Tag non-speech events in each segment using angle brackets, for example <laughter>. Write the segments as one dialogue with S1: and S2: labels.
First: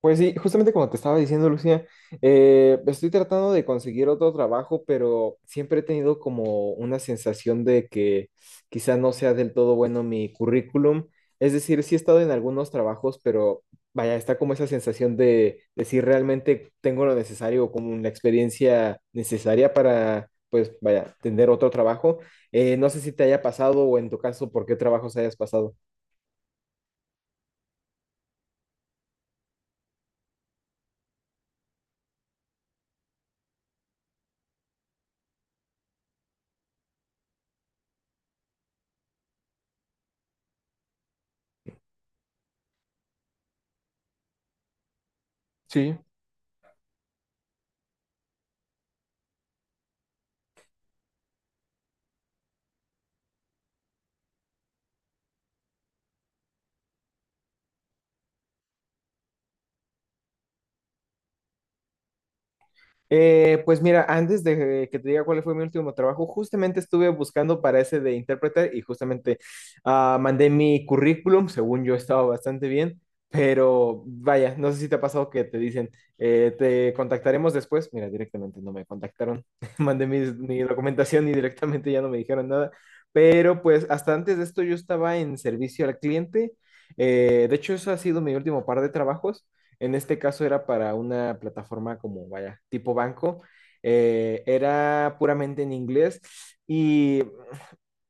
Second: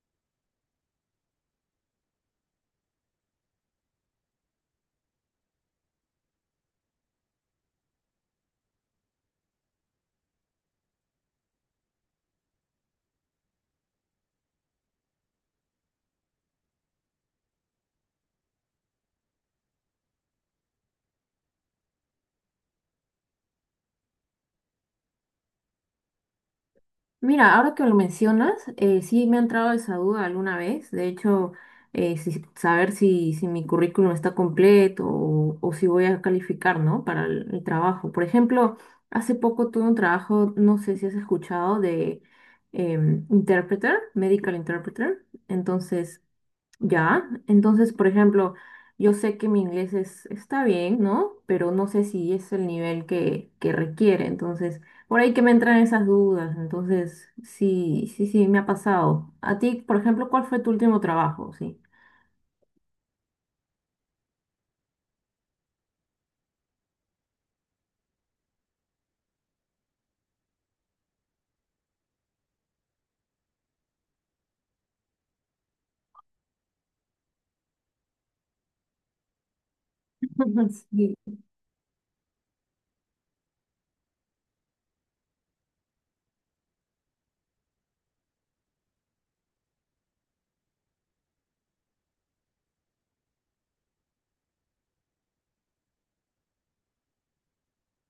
S1: Pues sí, justamente como te estaba diciendo, Lucía, estoy tratando de conseguir otro trabajo, pero siempre he tenido como una sensación de que quizá no sea del todo bueno mi currículum. Es decir, sí he estado en algunos trabajos, pero vaya, está como esa sensación de si realmente tengo lo necesario o como la experiencia necesaria para, pues vaya, tener otro trabajo. No sé si te haya pasado o en tu caso, por qué trabajos hayas pasado.
S2: Mira, ahora que lo mencionas, sí me ha entrado esa duda alguna vez. De hecho, saber si mi currículum está completo o si voy a calificar, ¿no? Para el trabajo. Por ejemplo, hace poco tuve un trabajo, no sé si has escuchado, de interpreter, medical interpreter.
S1: Sí.
S2: Entonces, ya, entonces, por ejemplo, yo sé que mi inglés está bien, ¿no? Pero no sé si es el nivel que requiere. Entonces, por ahí que me entran esas dudas. Entonces, sí, sí, sí, me ha pasado. A ti, por ejemplo, ¿cuál fue tu último trabajo? Sí.
S1: Pues mira, antes de que te diga cuál fue mi último trabajo, justamente estuve buscando para ese de intérprete y justamente mandé mi currículum, según yo estaba bastante bien, pero vaya, no sé si te ha pasado que te dicen, te contactaremos después. Mira, directamente no me contactaron, <laughs> mandé mi
S2: <laughs> Sí.
S1: documentación y directamente ya no me dijeron nada, pero pues hasta antes de esto yo estaba en servicio al cliente. De hecho, eso ha sido mi último par de trabajos. En este caso era para una plataforma como, vaya, tipo banco. Era puramente en inglés y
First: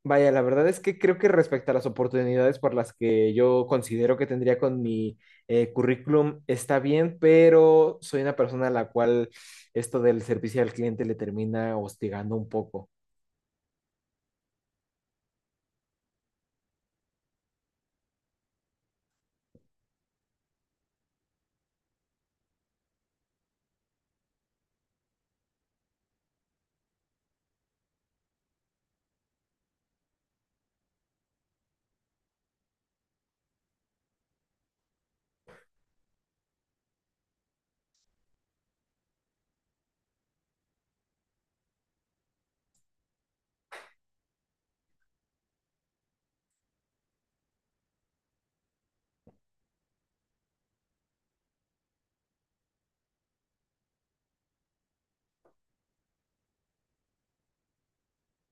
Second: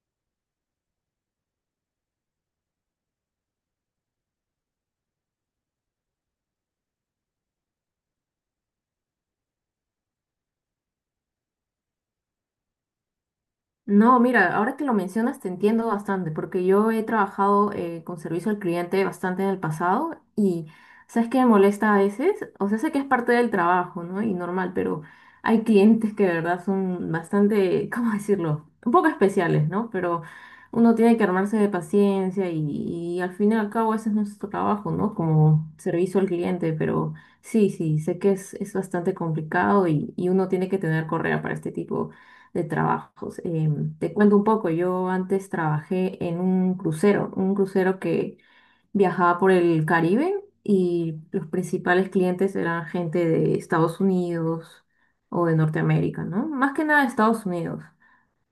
S1: vaya, la verdad es que creo que respecto a las oportunidades por las que yo considero que tendría con mi currículum está bien, pero soy una persona a la cual esto del servicio al cliente le termina hostigando un poco.
S2: No, mira, ahora que lo mencionas te entiendo bastante, porque yo he trabajado con servicio al cliente bastante en el pasado y sabes que me molesta a veces, o sea, sé que es parte del trabajo, ¿no? Y normal, pero hay clientes que de verdad son bastante, <laughs> ¿cómo decirlo? Un poco especiales, ¿no? Pero uno tiene que armarse de paciencia y al fin y al cabo ese es nuestro trabajo, ¿no? Como servicio al cliente, pero sí, sí, sé que es bastante complicado y uno tiene que tener correa para este tipo de trabajos. Te cuento un poco, yo antes trabajé en un crucero que viajaba por el Caribe y los principales clientes eran gente de Estados Unidos o de Norteamérica, ¿no? Más que nada de Estados Unidos.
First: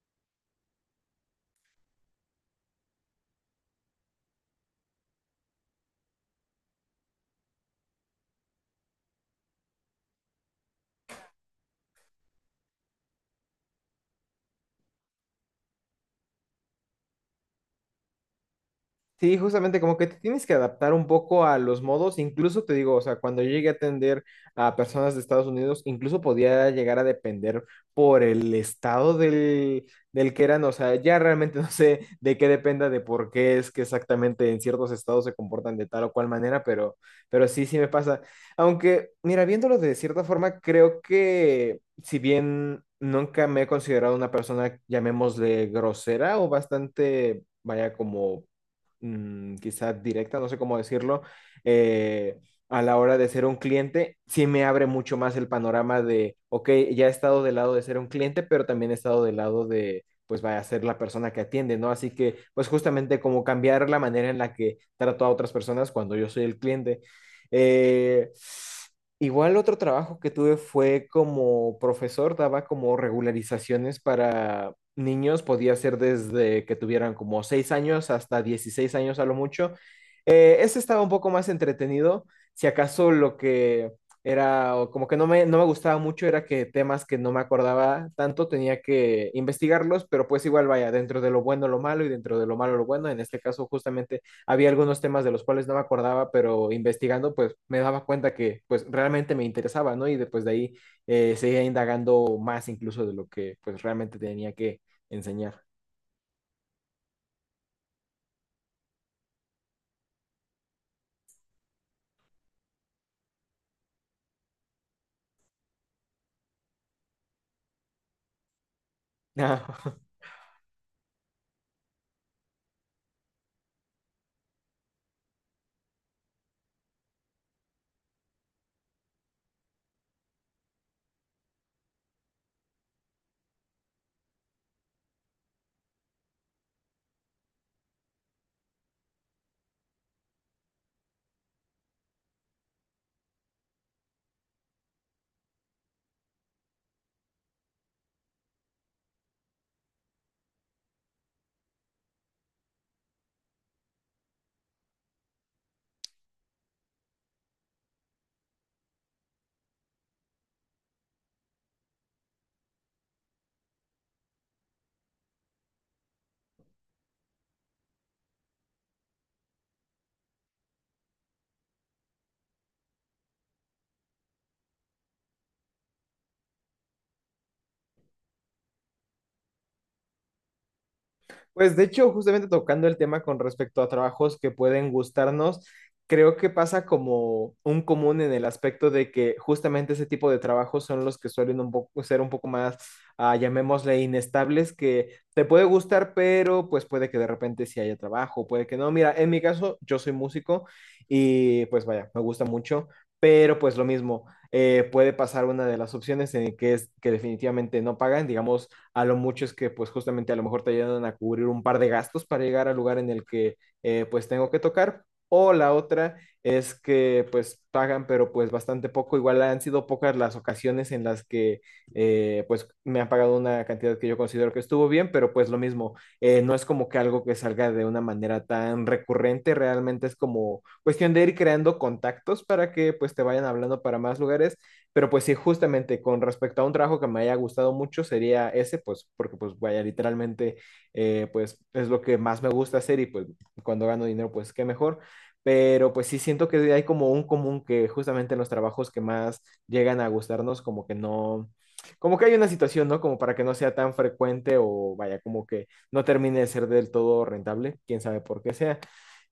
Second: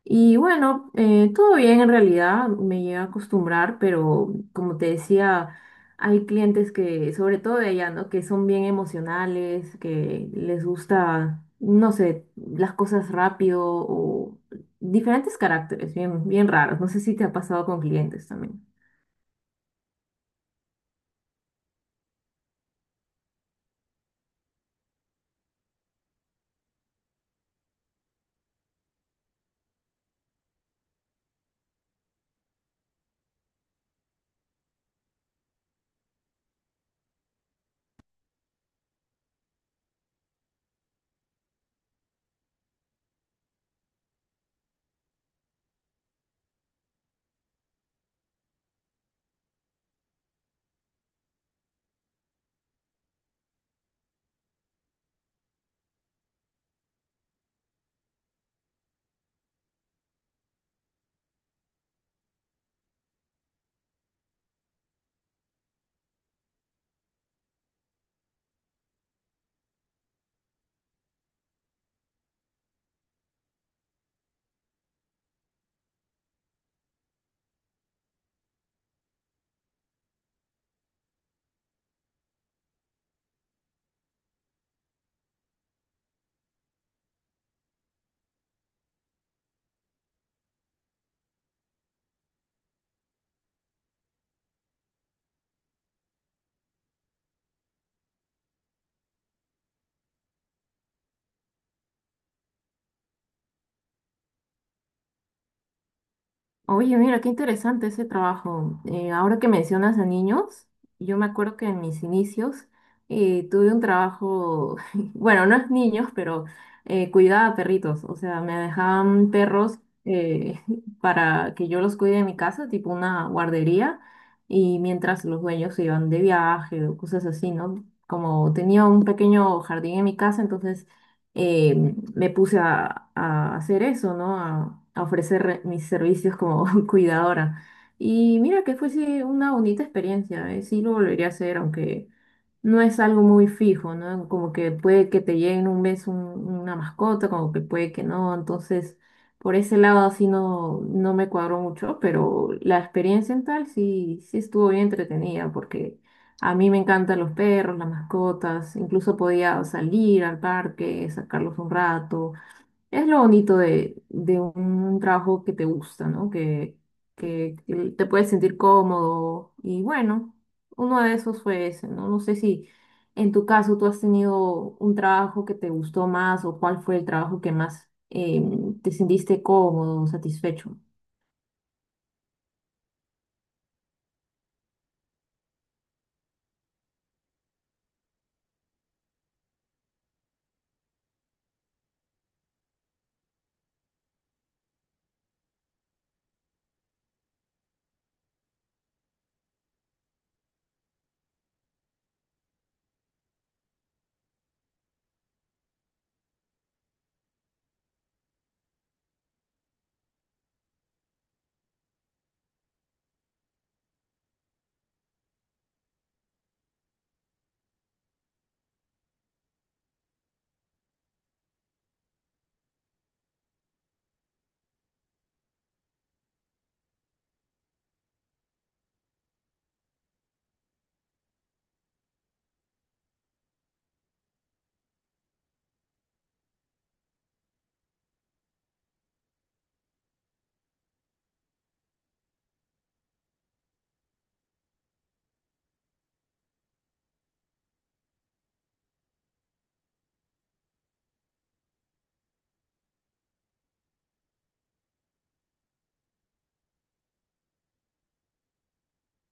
S2: Y bueno, todo bien en realidad, me llega a acostumbrar, pero como te decía, hay clientes que, sobre todo de allá, ¿no? Que son bien emocionales, que les gusta, no sé, las cosas rápido o diferentes caracteres, bien, bien raros. No sé si te ha pasado con clientes también.
S1: Sí, justamente como que te tienes que adaptar un poco a los modos, incluso te digo, o sea, cuando yo llegué a atender a personas de Estados Unidos, incluso podía llegar a depender por el estado del que eran, o sea, ya realmente <laughs> no sé de qué dependa de por qué es que exactamente en ciertos estados se comportan de tal o cual manera, pero sí, sí me pasa. Aunque, mira, viéndolo de cierta forma, creo que si bien nunca me he considerado una persona, llamémosle grosera o bastante, vaya, como quizás directa, no sé cómo decirlo, eh, a la hora de ser un cliente, sí me abre mucho más el panorama de, ok, ya he estado del lado de ser un cliente, pero también he estado del lado de, pues vaya a ser la persona que atiende, ¿no? Así que, pues justamente como cambiar la manera en la que trato a otras personas cuando yo soy el cliente. Eh, Igual otro trabajo que tuve fue como profesor, daba como regularizaciones para niños, podía ser desde que tuvieran como 6 años hasta 16 años a lo mucho. Ese estaba un poco más entretenido, si acaso lo que era o como que no me gustaba mucho era que temas que no me acordaba tanto tenía que investigarlos, pero pues igual vaya, dentro de lo bueno lo malo y dentro de lo malo lo bueno, en este caso justamente había algunos temas de los cuales no me acordaba, pero investigando pues me daba cuenta que pues realmente me interesaba, ¿no? Y después de ahí seguía indagando más incluso de lo que pues realmente tenía que enseñar.
S2: Oye, mira, qué interesante ese trabajo. Ahora que mencionas a niños, yo me acuerdo que en mis inicios tuve un trabajo, <laughs> bueno, no es niños, pero cuidaba a perritos. O sea, me dejaban perros
S1: <laughs>
S2: eh, <laughs> para que yo los cuide en mi casa, tipo una guardería, y mientras los dueños se iban de viaje o cosas así, ¿no? Como tenía un pequeño jardín en mi casa, entonces eh, me puse a hacer eso, ¿no? A ofrecer mis servicios como <laughs> cuidadora. Y mira que fue sí, una bonita experiencia, ¿eh? Sí lo volvería a hacer, aunque no es algo muy fijo, ¿no? Como que puede que te llegue en un mes una mascota, como que puede que no. Entonces, por ese lado así no, no me cuadró mucho, pero la experiencia en tal sí, sí estuvo bien entretenida porque a mí me encantan los perros, las mascotas, incluso podía salir al parque, sacarlos un rato es lo bonito de un trabajo que te gusta, ¿no? Que, que te puedes sentir cómodo. Y bueno, uno de esos fue ese, ¿no? No sé si en tu caso tú has tenido un trabajo que te gustó más o cuál fue el trabajo que más te sentiste cómodo, satisfecho.
S1: Pues de hecho, justamente tocando el tema con respecto a trabajos que pueden gustarnos, creo que pasa como un común en el aspecto de que justamente ese tipo de trabajos son los que suelen un poco, ser un poco más, llamémosle, inestables, que te puede gustar, pero pues puede que de repente sí haya trabajo, puede que no. Mira, en mi caso, yo soy músico y pues vaya, me gusta mucho, pero pues lo mismo, puede pasar una de las opciones en que es que definitivamente no pagan, digamos. A lo mucho es que pues justamente a lo mejor te ayudan a cubrir un par de gastos para llegar al lugar en el que pues tengo que tocar. O la otra es que pues pagan, pero pues bastante poco. Igual han sido pocas las ocasiones en las que pues me han pagado una cantidad que yo considero que estuvo bien, pero pues lo mismo, no es como que algo que salga de una manera tan recurrente, realmente es como cuestión de ir creando contactos para que pues te vayan hablando para más lugares, pero pues sí, justamente con respecto a un trabajo que me haya gustado mucho sería ese, pues porque pues vaya, literalmente, pues es lo que más me gusta hacer y pues cuando gano dinero, pues qué mejor. Pero pues sí siento que hay como un común que justamente en los trabajos que más llegan a gustarnos como que no, como que hay una situación, ¿no? Como para que no sea tan frecuente o vaya, como que no termine de ser del todo rentable, quién sabe por qué sea.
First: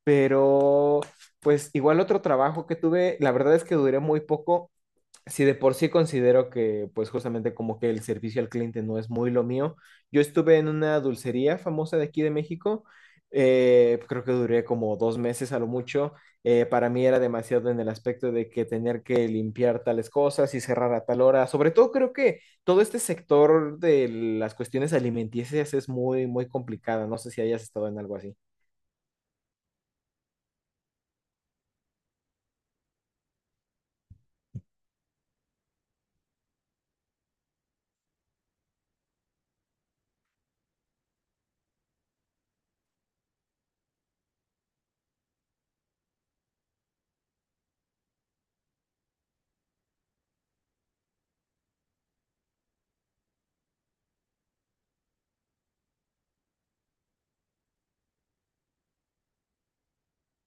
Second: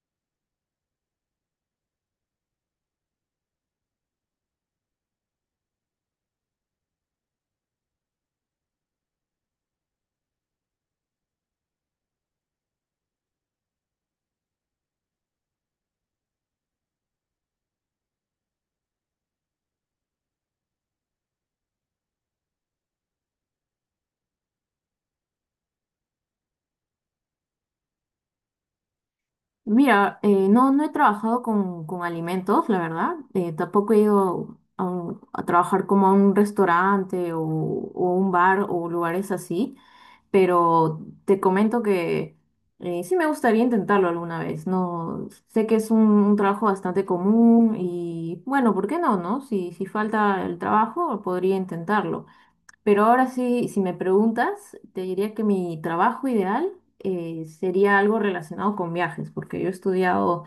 S1: Pero pues igual otro trabajo que tuve, la verdad es que duré muy poco, si de por sí considero que, pues justamente como que el servicio al cliente no es muy lo mío, yo estuve en una dulcería famosa de aquí de México, creo que duré como 2 meses a lo mucho, para mí era demasiado en el aspecto de que tener que limpiar tales cosas y cerrar a tal hora, sobre todo creo que todo este sector de las cuestiones alimenticias es muy, muy complicada, no sé si hayas estado en algo así.
S2: Mira, no, no he trabajado con alimentos, la verdad. Tampoco he ido a, a trabajar como a un restaurante o un bar o lugares así. Pero te comento que sí me gustaría intentarlo alguna vez, ¿no? Sé que es un trabajo bastante común y bueno, ¿por qué no, no? Si falta el trabajo, podría intentarlo. Pero ahora sí, si me preguntas, te diría que mi trabajo ideal sería algo relacionado con viajes, porque yo he estudiado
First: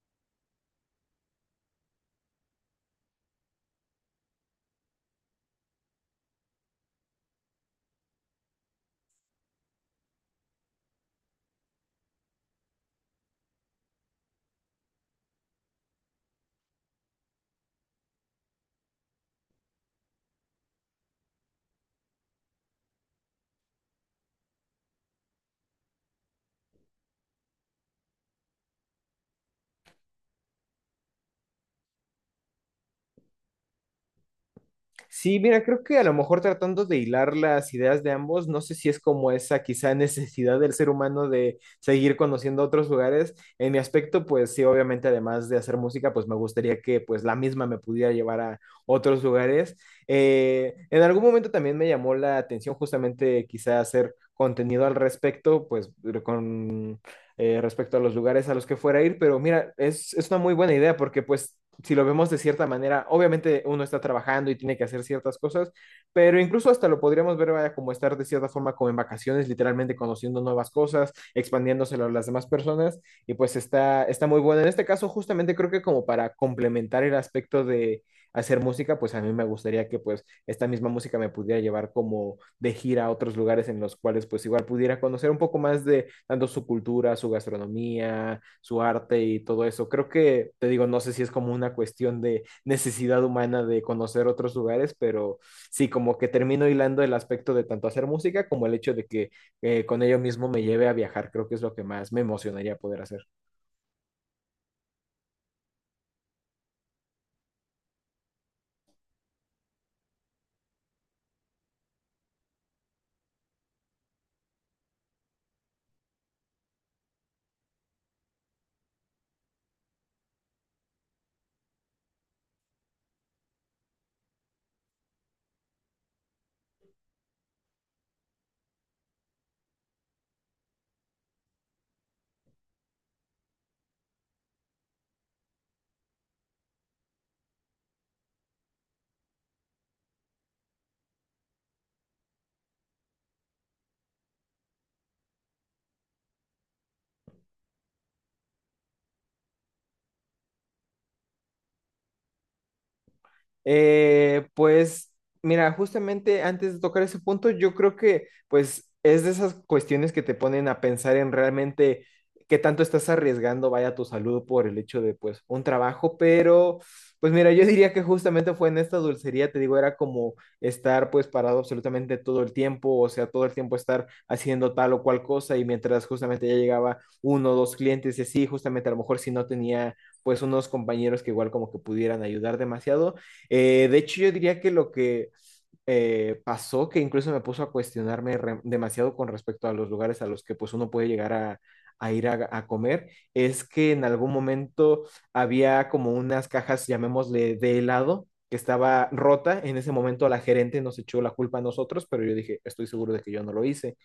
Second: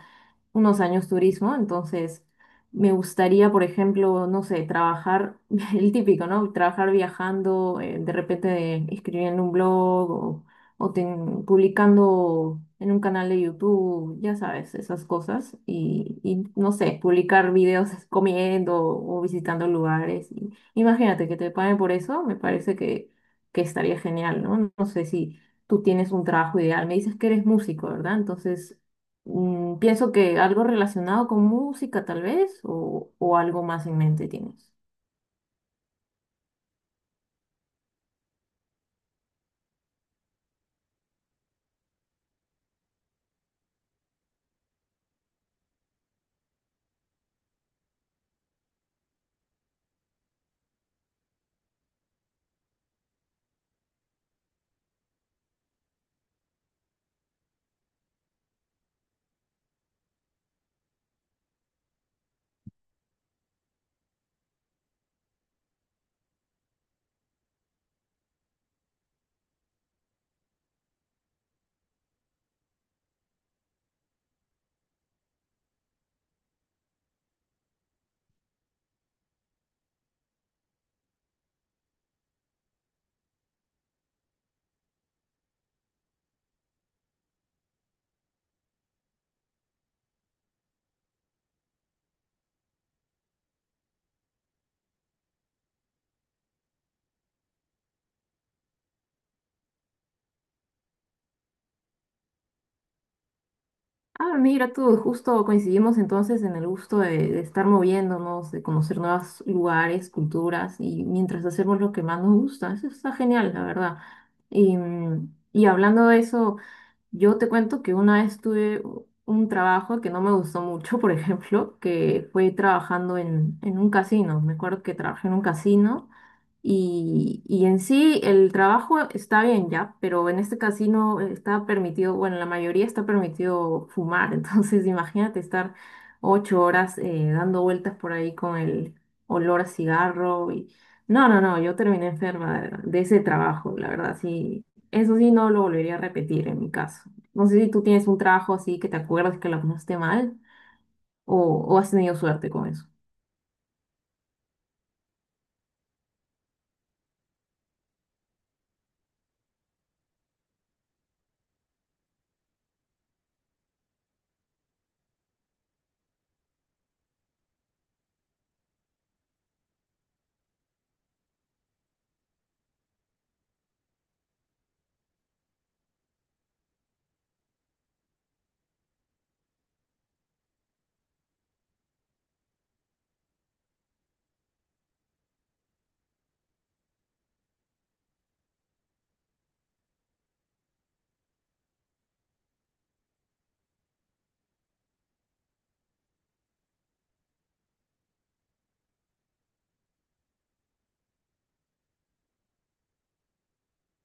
S2: unos años turismo, entonces me gustaría, por ejemplo, no sé, trabajar, <laughs> el típico, ¿no? Trabajar viajando, de repente escribiendo un blog o, publicando en un canal de YouTube, ya sabes, esas cosas, y, no sé, publicar videos <laughs> comiendo o visitando lugares. Y, imagínate que te paguen por eso, me parece que estaría genial, ¿no? No sé si tú tienes un trabajo ideal, me dices que eres músico, ¿verdad? Entonces... Mm, pienso que algo relacionado con música, tal vez, o algo más en mente tienes.
S1: Sí, mira, creo que a lo mejor tratando de hilar las ideas de ambos, no sé si es como esa quizá <laughs> necesidad del ser humano de seguir conociendo otros lugares. En mi aspecto, pues sí, obviamente además de hacer música, pues me gustaría que pues la misma me pudiera llevar a otros lugares. En algún momento también me llamó la atención justamente quizá hacer contenido al respecto, pues con respecto a los lugares a los que fuera a ir, pero mira, es una muy buena idea porque pues si lo vemos de cierta manera, obviamente uno está trabajando y tiene que hacer ciertas cosas, pero incluso hasta lo podríamos ver vaya, como estar de cierta forma como en vacaciones, literalmente conociendo nuevas cosas, expandiéndoselo a las demás personas, y pues está muy bueno. En este caso, justamente creo que como para complementar el aspecto de hacer música, pues a mí me gustaría que pues esta misma música me pudiera llevar como de gira a otros lugares en los cuales pues igual pudiera conocer un poco más de tanto su cultura, su gastronomía, su arte y todo eso. Creo que, te digo, no sé si es como una cuestión de necesidad humana de conocer otros lugares, pero sí, como que termino hilando el aspecto de tanto hacer música como el hecho de que con ello mismo me lleve a viajar. Creo que es lo que más me emocionaría poder hacer.
S2: Ah, mira tú, justo coincidimos entonces en el gusto de estar moviéndonos, de conocer nuevos lugares, culturas, y mientras hacemos lo que más nos gusta. Eso está genial, la verdad. Y, mm, y hablando de eso. Yo te cuento que una vez tuve un trabajo que no me gustó mucho, <laughs> por ejemplo, que fue trabajando en un casino. Me acuerdo que trabajé en un casino y en sí el trabajo está bien ya, pero en este casino está permitido, bueno, en la mayoría está permitido fumar. <laughs> Entonces, imagínate estar 8 horas dando vueltas por ahí con el olor a cigarro y... No, no, no, yo terminé enferma de ese trabajo, la verdad, sí eso sí, no lo volvería a repetir en mi caso. No sé si tú tienes un trabajo así que te acuerdas que la pasaste mal o, o has tenido suerte con eso.
S1: Pues mira, justamente antes de tocar ese punto, yo creo que pues es de esas cuestiones que te ponen a pensar en realmente qué tanto estás arriesgando, vaya tu salud por el hecho de pues un trabajo, pero pues mira, yo diría que justamente fue en esta dulcería, te digo, era como estar pues parado absolutamente todo el tiempo, o sea, todo el tiempo estar haciendo tal o cual cosa y mientras justamente ya llegaba uno o dos clientes y así, justamente a lo mejor si no tenía pues unos compañeros que igual como que pudieran ayudar demasiado, de hecho, yo diría que lo que pasó, que incluso me puso a cuestionarme demasiado con respecto a los lugares a los que pues uno puede llegar a ir a comer, es que en algún momento había como unas cajas, llamémosle, de helado que estaba rota. En ese momento la gerente nos echó la culpa a nosotros, pero yo dije, estoy seguro de que yo no lo hice.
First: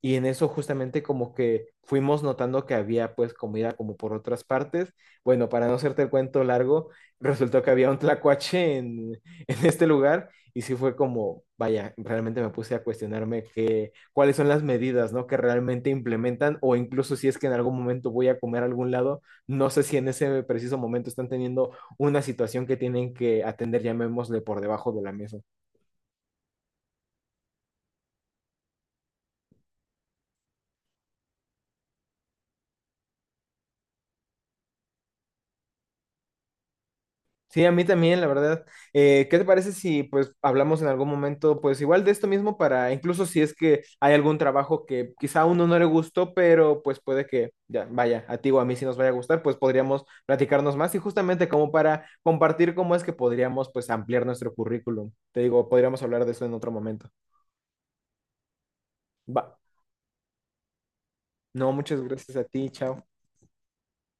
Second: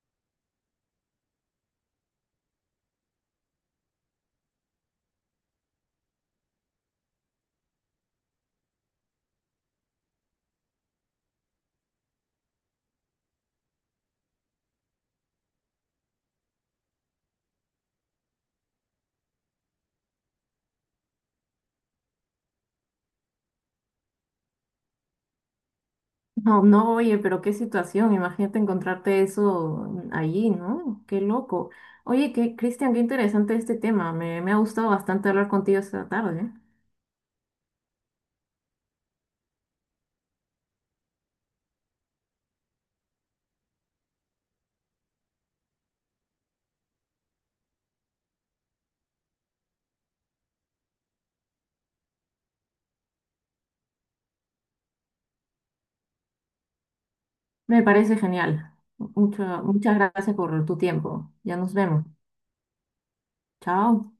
S1: Y en eso justamente como que fuimos notando que había pues comida como por otras partes. Bueno, para no hacerte el cuento largo, resultó que había un tlacuache <laughs> en este lugar y sí fue como, vaya, realmente me puse a cuestionarme que, cuáles son las medidas, ¿no? Que realmente implementan o incluso si es que en algún momento voy a comer a algún lado, no sé si en ese preciso momento están teniendo una situación que tienen que atender, llamémosle, por debajo de la mesa.
S2: No, no, oye, pero qué situación. Imagínate encontrarte eso allí, ¿no? Qué loco. Oye, qué, Cristian, qué interesante este tema. Me ha gustado bastante hablar contigo esta tarde, ¿eh?
S1: Sí, a mí también, la verdad. ¿Qué te parece si pues hablamos en algún momento pues igual de esto mismo para incluso si es que hay algún trabajo que quizá a uno no le gustó, pero pues puede que ya vaya, a ti o a mí si nos vaya a gustar, pues podríamos platicarnos más y justamente como para compartir cómo es que podríamos pues ampliar nuestro currículum. Te digo, podríamos hablar de eso en otro momento.
S2: Me parece genial.
S1: Va.
S2: Muchas gracias por tu tiempo. Ya
S1: No,
S2: nos
S1: muchas
S2: vemos.
S1: gracias a ti, chao.
S2: Chao.